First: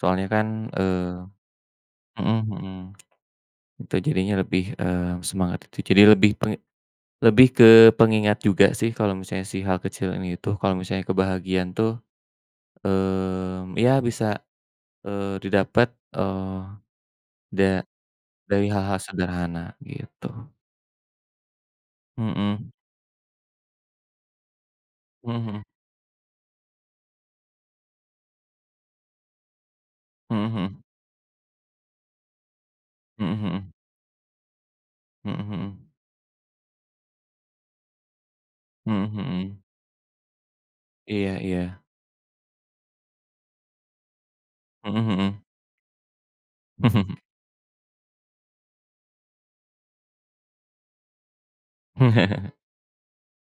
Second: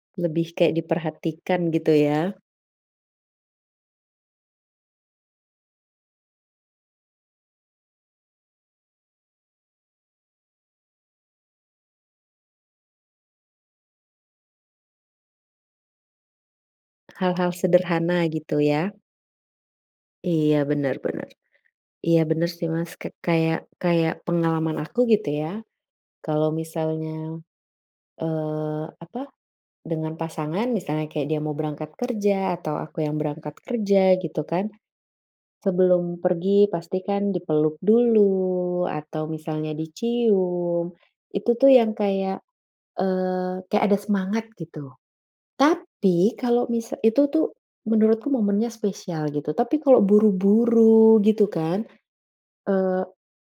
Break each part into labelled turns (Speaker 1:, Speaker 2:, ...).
Speaker 1: Soalnya kan,
Speaker 2: Lebih kayak
Speaker 1: eee
Speaker 2: diperhatikan gitu ya.
Speaker 1: mhm mhm. Itu jadinya lebih, eee, semangat itu jadi lebih ke lebih ke pengingat juga sih kalau misalnya si hal kecil ini tuh, kalau misalnya kebahagiaan tuh, eee, ya bisa, eee, didapat, eee,
Speaker 2: Hal-hal
Speaker 1: da
Speaker 2: sederhana gitu
Speaker 1: dari
Speaker 2: ya.
Speaker 1: hal-hal sederhana gitu.
Speaker 2: Iya, bener bener. Iya, bener sih
Speaker 1: Mhm.
Speaker 2: Mas k kayak kayak pengalaman aku gitu
Speaker 1: Mhm
Speaker 2: ya
Speaker 1: mhm.
Speaker 2: kalo misalnya, eee, apa dengan
Speaker 1: Mhm
Speaker 2: pasangan,
Speaker 1: mhm.
Speaker 2: misalnya kayak dia mau berangkat kerja, atau aku yang
Speaker 1: Mhm
Speaker 2: berangkat
Speaker 1: mhm.
Speaker 2: kerja gitu kan.
Speaker 1: Mhm mhm.
Speaker 2: Sebelum pergi pasti kan dipeluk dulu,
Speaker 1: Mhm
Speaker 2: atau
Speaker 1: mhm.
Speaker 2: misalnya dicium,
Speaker 1: Iya
Speaker 2: itu tuh
Speaker 1: iya.
Speaker 2: yang kayak, eee, kayak ada semangat gitu.
Speaker 1: Mhm mhm.
Speaker 2: Tapi kalau misal itu tuh menurutku momennya spesial gitu, tapi kalau buru-buru gitu kan, eee,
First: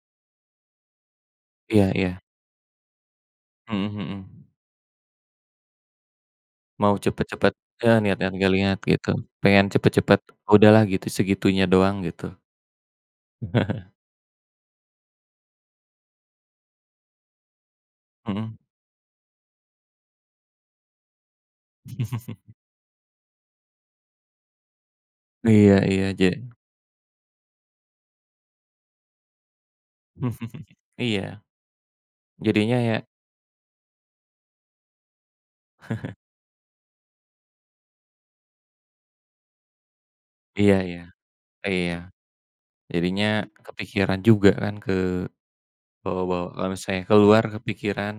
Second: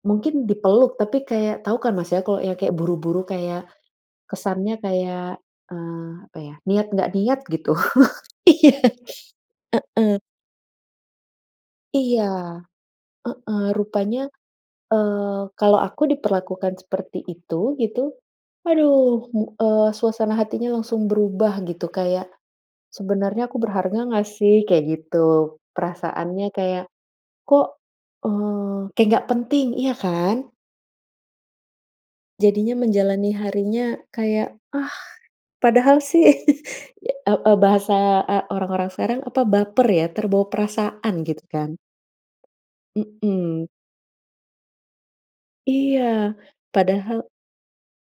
Speaker 2: mungkin dipeluk, tapi kayak tahu
Speaker 1: Iya
Speaker 2: kan Mas
Speaker 1: iya.
Speaker 2: ya, kalau yang kayak buru-buru kayak,
Speaker 1: Mhm mhm.
Speaker 2: kesannya kayak, eee, apa ya, niat
Speaker 1: Mau
Speaker 2: nggak niat
Speaker 1: cepet-cepet,
Speaker 2: gitu,
Speaker 1: eee, lihat-lihat, gak
Speaker 2: iya,
Speaker 1: lihat gitu, pengen
Speaker 2: heeh.
Speaker 1: cepet-cepet udahlah gitu, segitunya doang
Speaker 2: Iya,
Speaker 1: gitu.
Speaker 2: heeh, rupanya, eee, kalau aku diperlakukan seperti itu, gitu,
Speaker 1: Mhm.
Speaker 2: aduh mu eee, suasana hatinya langsung berubah gitu, kayak sebenarnya aku berharga nggak sih? Kayak gitu.
Speaker 1: Iya iya, je
Speaker 2: Perasaannya kayak, kok, eee, kayak nggak penting, iya kan?
Speaker 1: Iya,
Speaker 2: Jadinya
Speaker 1: jadinya ya
Speaker 2: menjalani harinya kayak, ah, padahal sih, e e bahasa, eee, orang-orang sekarang apa baper ya, terbawa
Speaker 1: Iya iya,
Speaker 2: perasaan gitu kan?
Speaker 1: iya, jadinya
Speaker 2: Mhm.
Speaker 1: kepikiran juga kan
Speaker 2: Iya,
Speaker 1: kebawa-bawa. Kalau misalnya
Speaker 2: padahal
Speaker 1: keluar kepikiran,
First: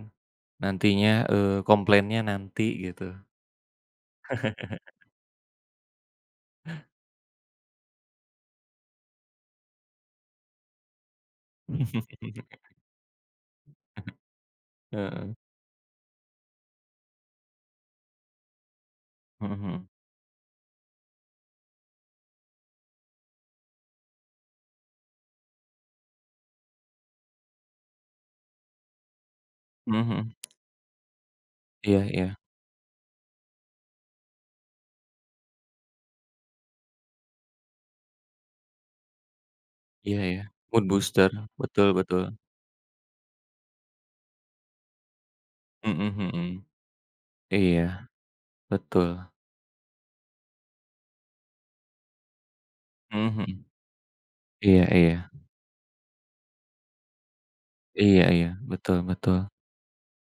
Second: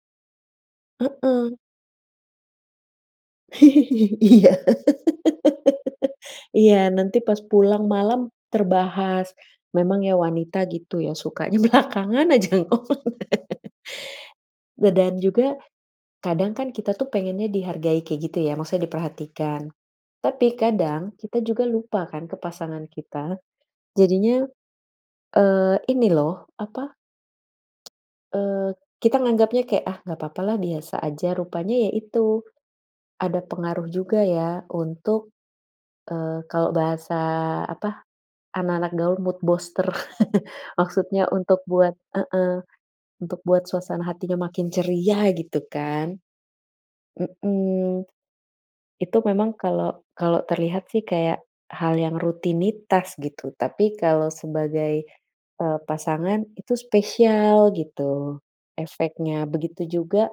Speaker 1: nantinya,
Speaker 2: Heeh.
Speaker 1: eee, komplainnya nanti gitu.
Speaker 2: Iya. Iya, nanti pas pulang malam, terbahas. Memang ya wanita gitu ya, sukanya belakangan aja ngomong. Da dan
Speaker 1: Heeh.
Speaker 2: juga kadang kan kita tuh pengennya dihargai kayak gitu ya, maksudnya
Speaker 1: Mhm
Speaker 2: diperhatikan.
Speaker 1: mhm.
Speaker 2: Tapi kadang kita juga lupa kan ke pasangan kita. Jadinya, eee, ini loh apa, eee, kita nganggapnya kayak, ah
Speaker 1: Mhm
Speaker 2: gak
Speaker 1: mhm.
Speaker 2: papa lah biasa aja, rupanya ya
Speaker 1: Iya iya.
Speaker 2: itu, ada pengaruh juga ya untuk, eee, kalau bahasa apa, anak-anak gaul mood booster,
Speaker 1: Iya, ya, mood
Speaker 2: maksudnya
Speaker 1: booster,
Speaker 2: untuk
Speaker 1: betul
Speaker 2: buat
Speaker 1: betul.
Speaker 2: heeh, untuk buat suasana hatinya makin ceria gitu
Speaker 1: Mhm
Speaker 2: kan.
Speaker 1: mhm. Iya.
Speaker 2: Mhm. Itu
Speaker 1: Betul.
Speaker 2: memang kalau kalau terlihat sih kayak hal yang rutinitas
Speaker 1: Mhm mhm.
Speaker 2: gitu. Tapi kalau
Speaker 1: Iya
Speaker 2: sebagai,
Speaker 1: iya.
Speaker 2: eee, pasangan itu spesial
Speaker 1: Iya
Speaker 2: gitu
Speaker 1: iya, betul
Speaker 2: efeknya.
Speaker 1: betul.
Speaker 2: Begitu juga,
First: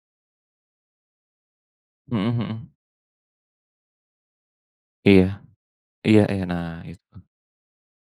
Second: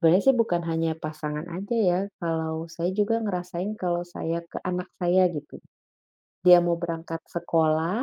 Speaker 2: sebenarnya sih bukan hanya pasangan aja ya,
Speaker 1: Mhm
Speaker 2: kalau
Speaker 1: mhm.
Speaker 2: saya juga ngerasain kalau saya ke anak
Speaker 1: Iya,
Speaker 2: saya gitu.
Speaker 1: iya iya,
Speaker 2: Dia
Speaker 1: nah
Speaker 2: mau
Speaker 1: itu.
Speaker 2: berangkat sekolah